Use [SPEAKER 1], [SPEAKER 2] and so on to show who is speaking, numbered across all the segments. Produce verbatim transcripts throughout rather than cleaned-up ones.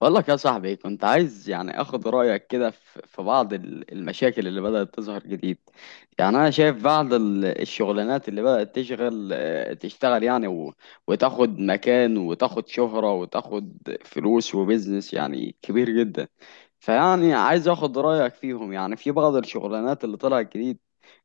[SPEAKER 1] بقول لك يا صاحبي، كنت عايز يعني اخد رايك كده في في بعض ال- المشاكل اللي بدات تظهر جديد. يعني انا شايف بعض ال- الشغلانات اللي بدات تشغل، آه، تشتغل يعني و- وتاخد مكان وتاخد شهره وتاخد فلوس وبزنس يعني كبير جدا. فيعني عايز اخد رايك فيهم، يعني في بعض الشغلانات اللي طلعت جديد،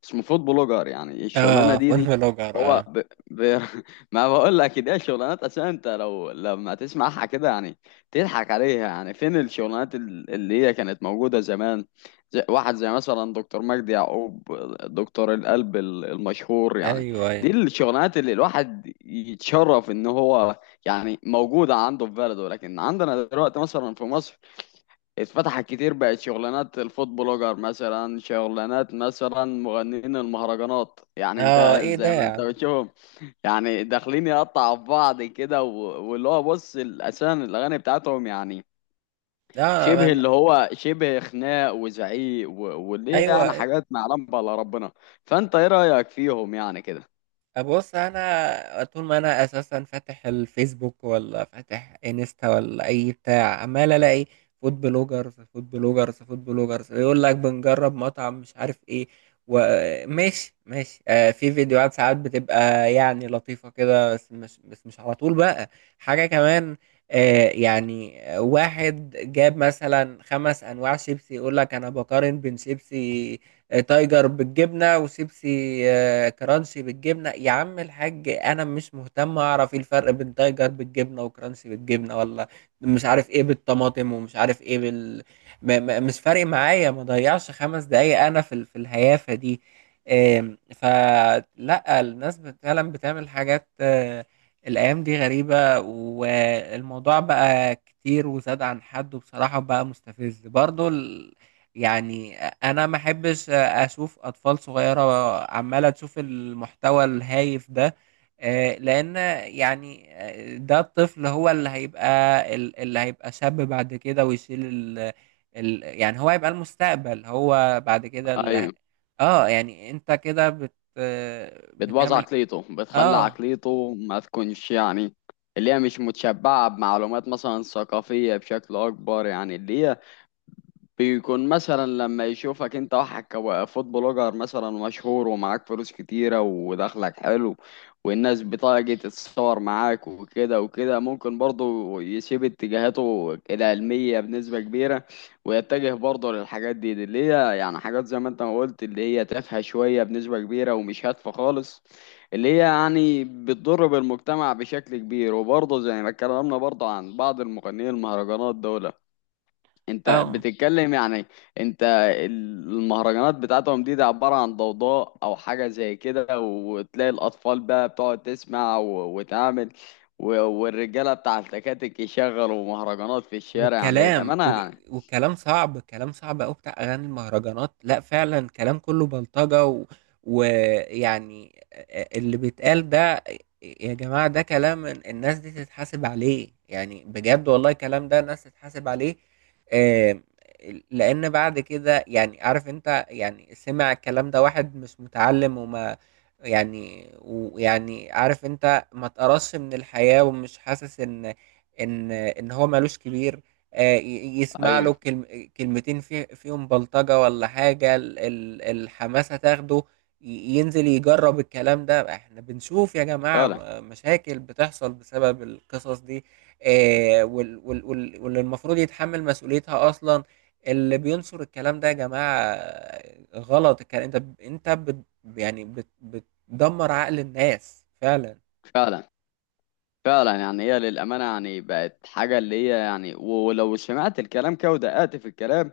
[SPEAKER 1] اسمه فود بلوجر. يعني الشغلانه
[SPEAKER 2] اه
[SPEAKER 1] دي
[SPEAKER 2] فون
[SPEAKER 1] دي
[SPEAKER 2] بلوجر،
[SPEAKER 1] هو
[SPEAKER 2] اه.
[SPEAKER 1] ب... ب... ما بقول لك ده شغلانات اساسا. انت لو لما تسمعها كده يعني تضحك عليها. يعني فين الشغلانات ال- اللي هي كانت موجودة زمان؟ زي واحد زي مثلا دكتور مجدي يعقوب، دكتور القلب ال- المشهور يعني.
[SPEAKER 2] ايوه،
[SPEAKER 1] دي
[SPEAKER 2] ايوه.
[SPEAKER 1] الشغلانات اللي الواحد يتشرف ان هو يعني موجودة عنده في بلده. لكن عندنا دلوقتي مثلا في مصر اتفتحت كتير، بقت شغلانات الفود بلوجر مثلا، شغلانات مثلا مغنيين المهرجانات. يعني انت
[SPEAKER 2] اه، ايه ده
[SPEAKER 1] زي ما
[SPEAKER 2] يا
[SPEAKER 1] انت
[SPEAKER 2] عم؟
[SPEAKER 1] بتشوفهم، يعني داخلين يقطعوا في بعض كده و- واللي هو بص ال- اساسا الاغاني بتاعتهم يعني
[SPEAKER 2] اه ما-
[SPEAKER 1] شبه
[SPEAKER 2] ما-
[SPEAKER 1] اللي هو شبه خناق وزعيق و- واللي هي يعني
[SPEAKER 2] ايوه.
[SPEAKER 1] حاجات معلم على ربنا. فانت ايه رايك فيهم يعني كده؟
[SPEAKER 2] بص، انا طول ما انا اساسا فاتح الفيسبوك ولا فاتح انستا ولا اي بتاع، عمال الاقي فود بلوجرز، فود بلوجرز، فود بلوجرز، يقول لك بنجرب مطعم مش عارف ايه، وماشي ماشي. آه، في فيديوهات ساعات بتبقى يعني لطيفة كده، بس مش بس مش على طول بقى. حاجة كمان، آه يعني واحد جاب مثلا خمس انواع شيبسي، يقول لك انا بقارن بين شيبسي تايجر بالجبنة، وشيبسي آه، وكرانسي بالجبنه. يا عم الحاج، انا مش مهتم اعرف ايه الفرق بين تايجر بالجبنه وكرانسي بالجبنه، ولا مش عارف ايه بالطماطم، ومش عارف ايه بال... ما ما مش فارق معايا، ما ضيعش خمس دقايق انا في ال- في الهيافه دي. آم، فلا، الناس بت- فعلا بتعمل حاجات. آه، الايام دي غريبه، والموضوع بقى كتير وزاد عن حد، وبصراحه بقى مستفز برضو ال- يعني. انا ما احبش اشوف اطفال صغيره عماله تشوف المحتوى الهايف ده، آه، لان يعني، آه، ده الطفل هو اللي هيبقى، ال- اللي هيبقى شاب بعد كده، ويشيل ال... ال يعني، هو هيبقى المستقبل هو بعد كده اللي ه-
[SPEAKER 1] ايوه،
[SPEAKER 2] اه. يعني انت كده بت آه،
[SPEAKER 1] بتبوظ
[SPEAKER 2] بتعمل
[SPEAKER 1] عقليته، بتخلي
[SPEAKER 2] اه
[SPEAKER 1] عقليته ما تكونش يعني اللي هي مش متشبعة بمعلومات مثلا ثقافية بشكل أكبر. يعني اللي هي بيكون مثلا لما يشوفك انت واحد كفود بلوجر مثلا مشهور ومعاك فلوس كتيرة ودخلك حلو والناس بتيجي تتصور معاك وكده وكده، ممكن برضه يسيب اتجاهاته العلمية بنسبة كبيرة ويتجه برضه للحاجات دي، دي اللي هي يعني حاجات زي ما انت ما قلت اللي هي تافهة شوية بنسبة كبيرة ومش هادفة خالص، اللي هي يعني بتضر بالمجتمع بشكل كبير. وبرضه زي ما اتكلمنا برضه عن بعض المغنيين المهرجانات دول، انت
[SPEAKER 2] اه.
[SPEAKER 1] بتتكلم يعني، انت المهرجانات بتاعتهم دي ده عبارة عن ضوضاء او حاجة زي كده. وتلاقي الاطفال بقى بتقعد تسمع و- وتعمل و- والرجالة بتاع التكاتك يشغلوا مهرجانات في الشارع يعني
[SPEAKER 2] والكلام
[SPEAKER 1] الامانة
[SPEAKER 2] وج-
[SPEAKER 1] يعني.
[SPEAKER 2] والكلام صعب، الكلام صعب قوي بتاع اغاني المهرجانات. لا فعلا، كلام كله بلطجة و- ويعني اللي بيتقال ده. يا جماعة، ده كلام الناس دي تتحاسب عليه يعني، بجد والله، الكلام ده الناس تتحاسب عليه. آم، لان بعد كده يعني عارف انت، يعني سمع الكلام ده واحد مش متعلم وما يعني، ويعني عارف انت ما تقرصش من الحياة، ومش حاسس ان ان ان هو مالوش كبير، آه، ي- يسمع
[SPEAKER 1] ايوه
[SPEAKER 2] له كلم- كلمتين في- فيهم بلطجة ولا حاجة، ال- ال- الحماسة تاخده، ي- ينزل يجرب الكلام ده. احنا بنشوف يا جماعة
[SPEAKER 1] فعلا،
[SPEAKER 2] م- مشاكل بتحصل بسبب القصص دي، آه، وال- وال- وال- واللي المفروض يتحمل مسؤوليتها أصلا، اللي بينصر الكلام ده يا جماعة آه، غلط. الكلام انت ب- انت بت يعني بت- بتدمر عقل الناس فعلا.
[SPEAKER 1] فعلا. فعلا يعني هي للأمانة يعني بقت حاجة اللي هي، يعني ولو سمعت الكلام كده ودققت في الكلام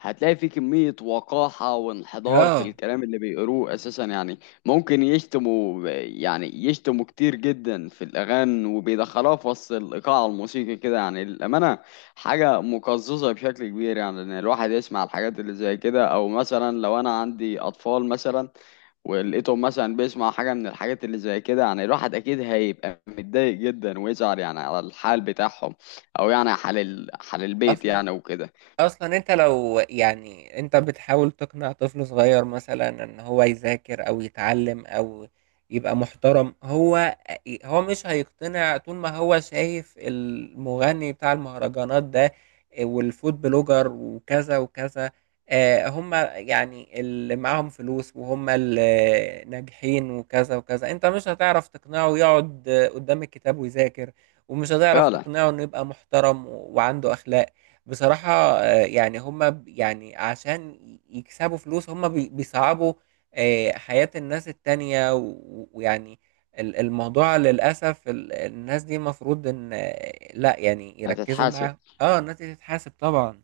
[SPEAKER 1] هتلاقي فيه كمية وقاحة وانحدار في
[SPEAKER 2] اه،
[SPEAKER 1] الكلام اللي بيقروه أساسا يعني. ممكن يشتموا، يعني يشتموا كتير جدا في الأغاني، وبيدخلوها في وسط الإيقاع الموسيقي كده يعني للأمانة. حاجة مقززة بشكل كبير يعني إن الواحد يسمع الحاجات اللي زي كده. أو مثلا لو أنا عندي أطفال مثلا ولقيته مثلا بيسمع حاجة من الحاجات اللي زي كده، يعني الواحد أكيد هيبقى متضايق جدا ويزعل يعني على الحال بتاعهم. أو يعني حال ال... حال البيت
[SPEAKER 2] اصلا
[SPEAKER 1] يعني وكده.
[SPEAKER 2] اصلا انت لو يعني، انت بتحاول تقنع طفل صغير مثلا ان هو يذاكر او يتعلم او يبقى محترم، هو هو مش هيقتنع طول ما هو شايف المغني بتاع المهرجانات ده، والفود بلوجر وكذا وكذا. آه، هم يعني اللي معاهم فلوس، وهم اللي ناجحين وكذا وكذا. انت مش هتعرف تقنعه يقعد قدام الكتاب ويذاكر، ومش هتعرف
[SPEAKER 1] فعلا.
[SPEAKER 2] تقنعه انه يبقى محترم وعنده اخلاق، بصراحة. آه، يعني هم ب- يعني عشان ي- يكسبوا فلوس، هم بي- بيصعبوا آه، حياة الناس التانية و- ويعني ال- الموضوع للأسف ال- الناس دي مفروض إن آه، لا يعني يركزوا
[SPEAKER 1] هتتحاسب
[SPEAKER 2] معاهم. اه، الناس دي تتحاسب طبعا.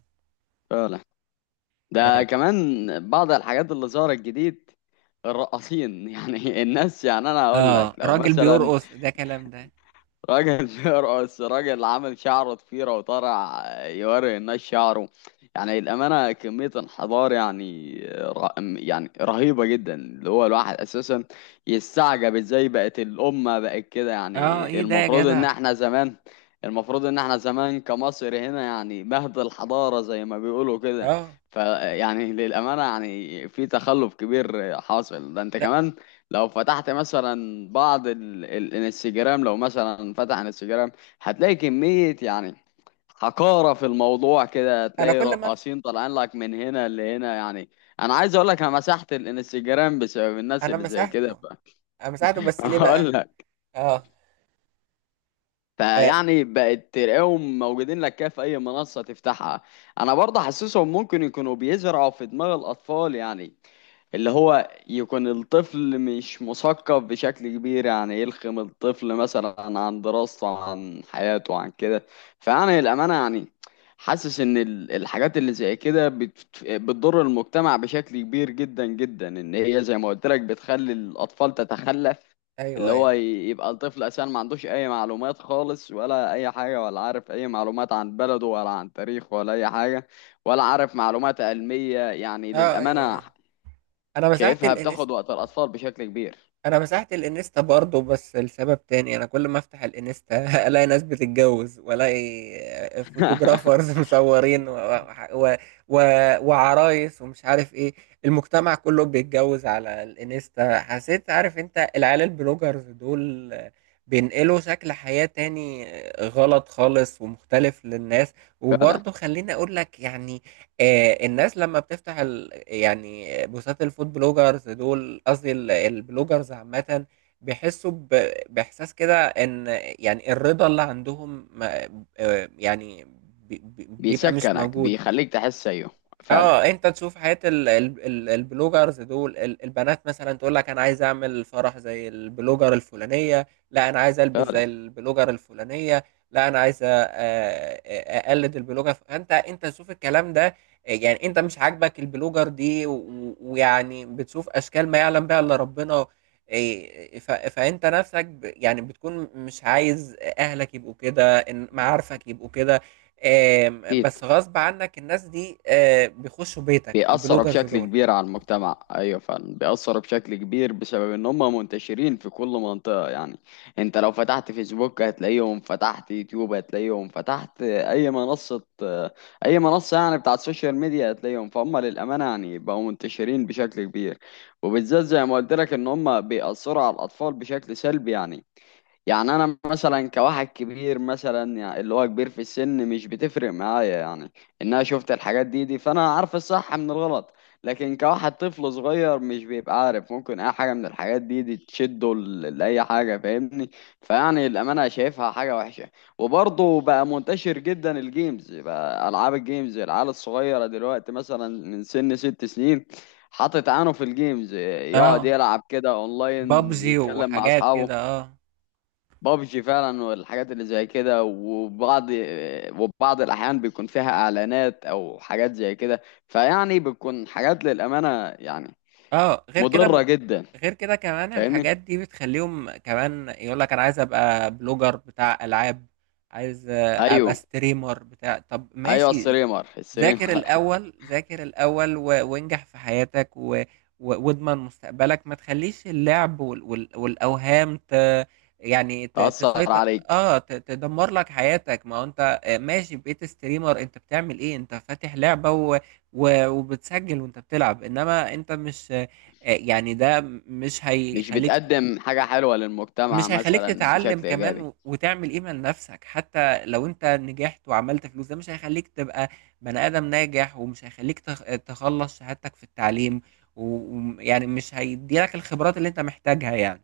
[SPEAKER 1] فعلا. ده
[SPEAKER 2] اه،
[SPEAKER 1] كمان بعض الحاجات اللي ظهرت جديد: الرقاصين. يعني الناس، يعني أنا هقول لك،
[SPEAKER 2] آه،
[SPEAKER 1] لو
[SPEAKER 2] راجل
[SPEAKER 1] مثلا
[SPEAKER 2] بيرقص؟ ده كلام ده؟
[SPEAKER 1] راجل بيرقص، راجل عامل شعره ضفيرة وطالع يوري الناس شعره، يعني الأمانة كمية انحدار يعني، ر- يعني رهيبة جدا. اللي هو الواحد أساسا يستعجب ازاي بقت الأمة بقت كده.
[SPEAKER 2] اه،
[SPEAKER 1] يعني
[SPEAKER 2] ايه ده يا
[SPEAKER 1] المفروض إن
[SPEAKER 2] جدع؟
[SPEAKER 1] احنا زمان، المفروض إن احنا زمان كمصر هنا يعني مهد الحضارة زي ما بيقولوا كده.
[SPEAKER 2] اه،
[SPEAKER 1] فيعني للأمانة يعني في تخلف كبير حاصل. ده أنت
[SPEAKER 2] لا.
[SPEAKER 1] كمان لو فتحت مثلا بعض ال... ال... الانستجرام، لو مثلا فتح انستجرام هتلاقي كمية يعني حقارة في الموضوع كده.
[SPEAKER 2] انا
[SPEAKER 1] هتلاقي
[SPEAKER 2] كل ما...
[SPEAKER 1] رقاصين طالعين لك من هنا لهنا يعني. انا عايز اقول لك، انا مسحت الانستجرام بسبب الناس
[SPEAKER 2] انا
[SPEAKER 1] اللي زي كده.
[SPEAKER 2] مسحته.
[SPEAKER 1] ف...
[SPEAKER 2] انا مسحته، بس ليه
[SPEAKER 1] هقول
[SPEAKER 2] بقى؟
[SPEAKER 1] لك.
[SPEAKER 2] اه، آه،
[SPEAKER 1] فيعني بقت تلاقيهم موجودين لك كده في اي منصة تفتحها. انا برضه حاسسهم ممكن يكونوا بيزرعوا في دماغ الاطفال، يعني اللي هو يكون الطفل مش مثقف بشكل كبير، يعني يلخم الطفل مثلا عن دراسته عن حياته عن كده. فأنا للأمانة يعني حاسس إن ال- الحاجات اللي زي كده بت- بتضر المجتمع بشكل كبير جدا جدا. إن هي زي ما قلت لك بتخلي الأطفال تتخلف،
[SPEAKER 2] ايوه،
[SPEAKER 1] اللي هو
[SPEAKER 2] ايوه.
[SPEAKER 1] ي- يبقى الطفل أساسا ما عندوش أي معلومات خالص ولا أي حاجة، ولا عارف أي معلومات عن بلده ولا عن تاريخه ولا أي حاجة، ولا عارف معلومات علمية يعني
[SPEAKER 2] اه، ايوه،
[SPEAKER 1] للأمانة.
[SPEAKER 2] ايوه. انا مسحت
[SPEAKER 1] شايفها بتاخد
[SPEAKER 2] الانستا.
[SPEAKER 1] وقت الأطفال بشكل كبير.
[SPEAKER 2] انا مسحت الانستا برضه، بس لسبب تاني. انا كل ما افتح الانستا الاقي ناس بتتجوز، والاقي فوتوغرافرز مصورين، و... و... و... وعرايس ومش عارف ايه، المجتمع كله بيتجوز على الانستا. حسيت، عارف انت، العيال البلوجرز دول بينقلوا شكل حياة تاني، غلط خالص ومختلف، للناس.
[SPEAKER 1] فعلا،
[SPEAKER 2] وبرضه خليني اقول لك يعني، آه، الناس لما بتفتح ال... يعني بوستات الفود بلوجرز دول، قصدي ال- البلوجرز عامة، بيحسوا ب... بإحساس كده إن يعني الرضا اللي عندهم ما... آه، يعني بي- بي- بيبقى مش
[SPEAKER 1] بيسكنك،
[SPEAKER 2] موجود.
[SPEAKER 1] بيخليك تحس، أيوه فعلا.
[SPEAKER 2] اه، انت تشوف حياة ال ال ال البلوجرز دول. ال- البنات مثلا تقول لك: انا عايز اعمل فرح زي البلوجر الفلانية، لا انا عايز البس
[SPEAKER 1] فعلا
[SPEAKER 2] زي البلوجر الفلانية، لا انا عايز أ- أ- اقلد البلوجر. فانت، انت تشوف الكلام ده، آه، يعني انت مش عاجبك البلوجر دي و- و- ويعني بتشوف اشكال ما يعلم بها الا ربنا. إيه، ف- فانت نفسك ب- يعني بتكون مش عايز اهلك يبقوا كده، إن- معارفك يبقوا كده. آم،
[SPEAKER 1] أكيد.
[SPEAKER 2] بس غصب عنك، الناس دي آه، بيخشوا بيتك،
[SPEAKER 1] بيأثروا
[SPEAKER 2] البلوجرز
[SPEAKER 1] بشكل
[SPEAKER 2] دول.
[SPEAKER 1] كبير على المجتمع، أيوه فعلا بيأثروا بشكل كبير بسبب إن هم منتشرين في كل منطقة يعني. أنت لو فتحت فيسبوك هتلاقيهم، فتحت يوتيوب هتلاقيهم، فتحت أي منصة، أي منصة يعني بتاعت السوشيال ميديا هتلاقيهم. فهم للأمانة يعني بقوا منتشرين بشكل كبير، وبالذات زي ما قلت لك إن هم بيأثروا على الأطفال بشكل سلبي يعني. يعني انا مثلا كواحد كبير مثلا، يعني اللي هو كبير في السن، مش بتفرق معايا يعني ان انا شفت الحاجات دي دي، فانا عارف الصح من الغلط. لكن كواحد طفل صغير مش بيبقى عارف، ممكن اي حاجة من الحاجات دي دي تشده ل- لاي حاجة، فاهمني؟ فيعني الامانة شايفها حاجة وحشة. وبرضه بقى منتشر جدا الجيمز، بقى العاب الجيمز، العيال الصغيرة دلوقتي مثلا من سن ست سنين حاطط عينه في الجيمز، يقعد
[SPEAKER 2] اه،
[SPEAKER 1] يلعب كده اونلاين
[SPEAKER 2] بابجي
[SPEAKER 1] يتكلم مع
[SPEAKER 2] وحاجات كده،
[SPEAKER 1] اصحابه.
[SPEAKER 2] اه.
[SPEAKER 1] بابجي فعلا والحاجات اللي زي كده. وبعض وبعض الاحيان بيكون فيها اعلانات او حاجات زي كده، فيعني بتكون حاجات للامانه يعني
[SPEAKER 2] اه، غير
[SPEAKER 1] مضره
[SPEAKER 2] كده،
[SPEAKER 1] جدا.
[SPEAKER 2] غير كده كمان
[SPEAKER 1] فاهمني؟
[SPEAKER 2] الحاجات دي بتخليهم كمان يقول لك: انا عايز ابقى بلوجر بتاع العاب، عايز آه، ابقى
[SPEAKER 1] ايوه
[SPEAKER 2] ستريمر بتاع. طب
[SPEAKER 1] ايوه،
[SPEAKER 2] ماشي.
[SPEAKER 1] السريمر،
[SPEAKER 2] ذاكر
[SPEAKER 1] السريمر،
[SPEAKER 2] الأول، ذاكر الأول، و... وانجح في حياتك، و... و... واضمن مستقبلك. ما تخليش اللعب وال... وال... والأوهام ت... يعني ت...
[SPEAKER 1] تاثر
[SPEAKER 2] تسيطر.
[SPEAKER 1] عليك،
[SPEAKER 2] اه، ت... تدمر لك حياتك. ما هو انت آه، ماشي بقيت ستريمر، انت بتعمل ايه؟ انت فاتح لعبة و... و... وبتسجل وانت بتلعب، انما انت مش آه، يعني ده مش
[SPEAKER 1] مش
[SPEAKER 2] هيخليك
[SPEAKER 1] بتقدم حاجه حلوه للمجتمع
[SPEAKER 2] مش هيخلّيك
[SPEAKER 1] مثلا
[SPEAKER 2] تتعلّم
[SPEAKER 1] بشكل
[SPEAKER 2] كمان،
[SPEAKER 1] ايجابي.
[SPEAKER 2] و وتعمل قيمة لنَفْسك. حتى لو أنت نجحت وعملت فلوس، ده مش هيخلّيك تبقى بني آدم ناجح، ومش هيخلّيك تخ تخلّص شهادتك في التعليم، و وم يعني مش هيدّي لك الخبرات اللي أنت محتاجها يعني.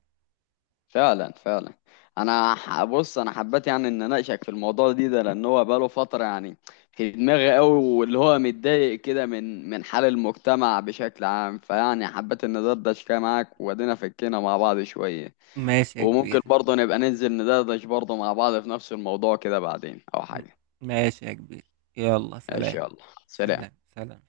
[SPEAKER 1] فعلا فعلا. انا ح- بص، انا حبيت يعني ان اناقشك في الموضوع دي ده، لان هو بقاله فتره يعني في دماغي قوي، واللي هو متضايق كده من من حال المجتمع بشكل عام. فيعني حبيت ان ندردش كده معاك وادينا فكينا مع بعض شويه.
[SPEAKER 2] ماشي يا
[SPEAKER 1] وممكن
[SPEAKER 2] كبير.
[SPEAKER 1] برضه نبقى ننزل ندردش برضه مع بعض في نفس الموضوع كده بعدين او
[SPEAKER 2] م
[SPEAKER 1] حاجه.
[SPEAKER 2] ماشي يا كبير. يالّا
[SPEAKER 1] ماشي،
[SPEAKER 2] سلام.
[SPEAKER 1] يلا، سلام.
[SPEAKER 2] سلام، سلام.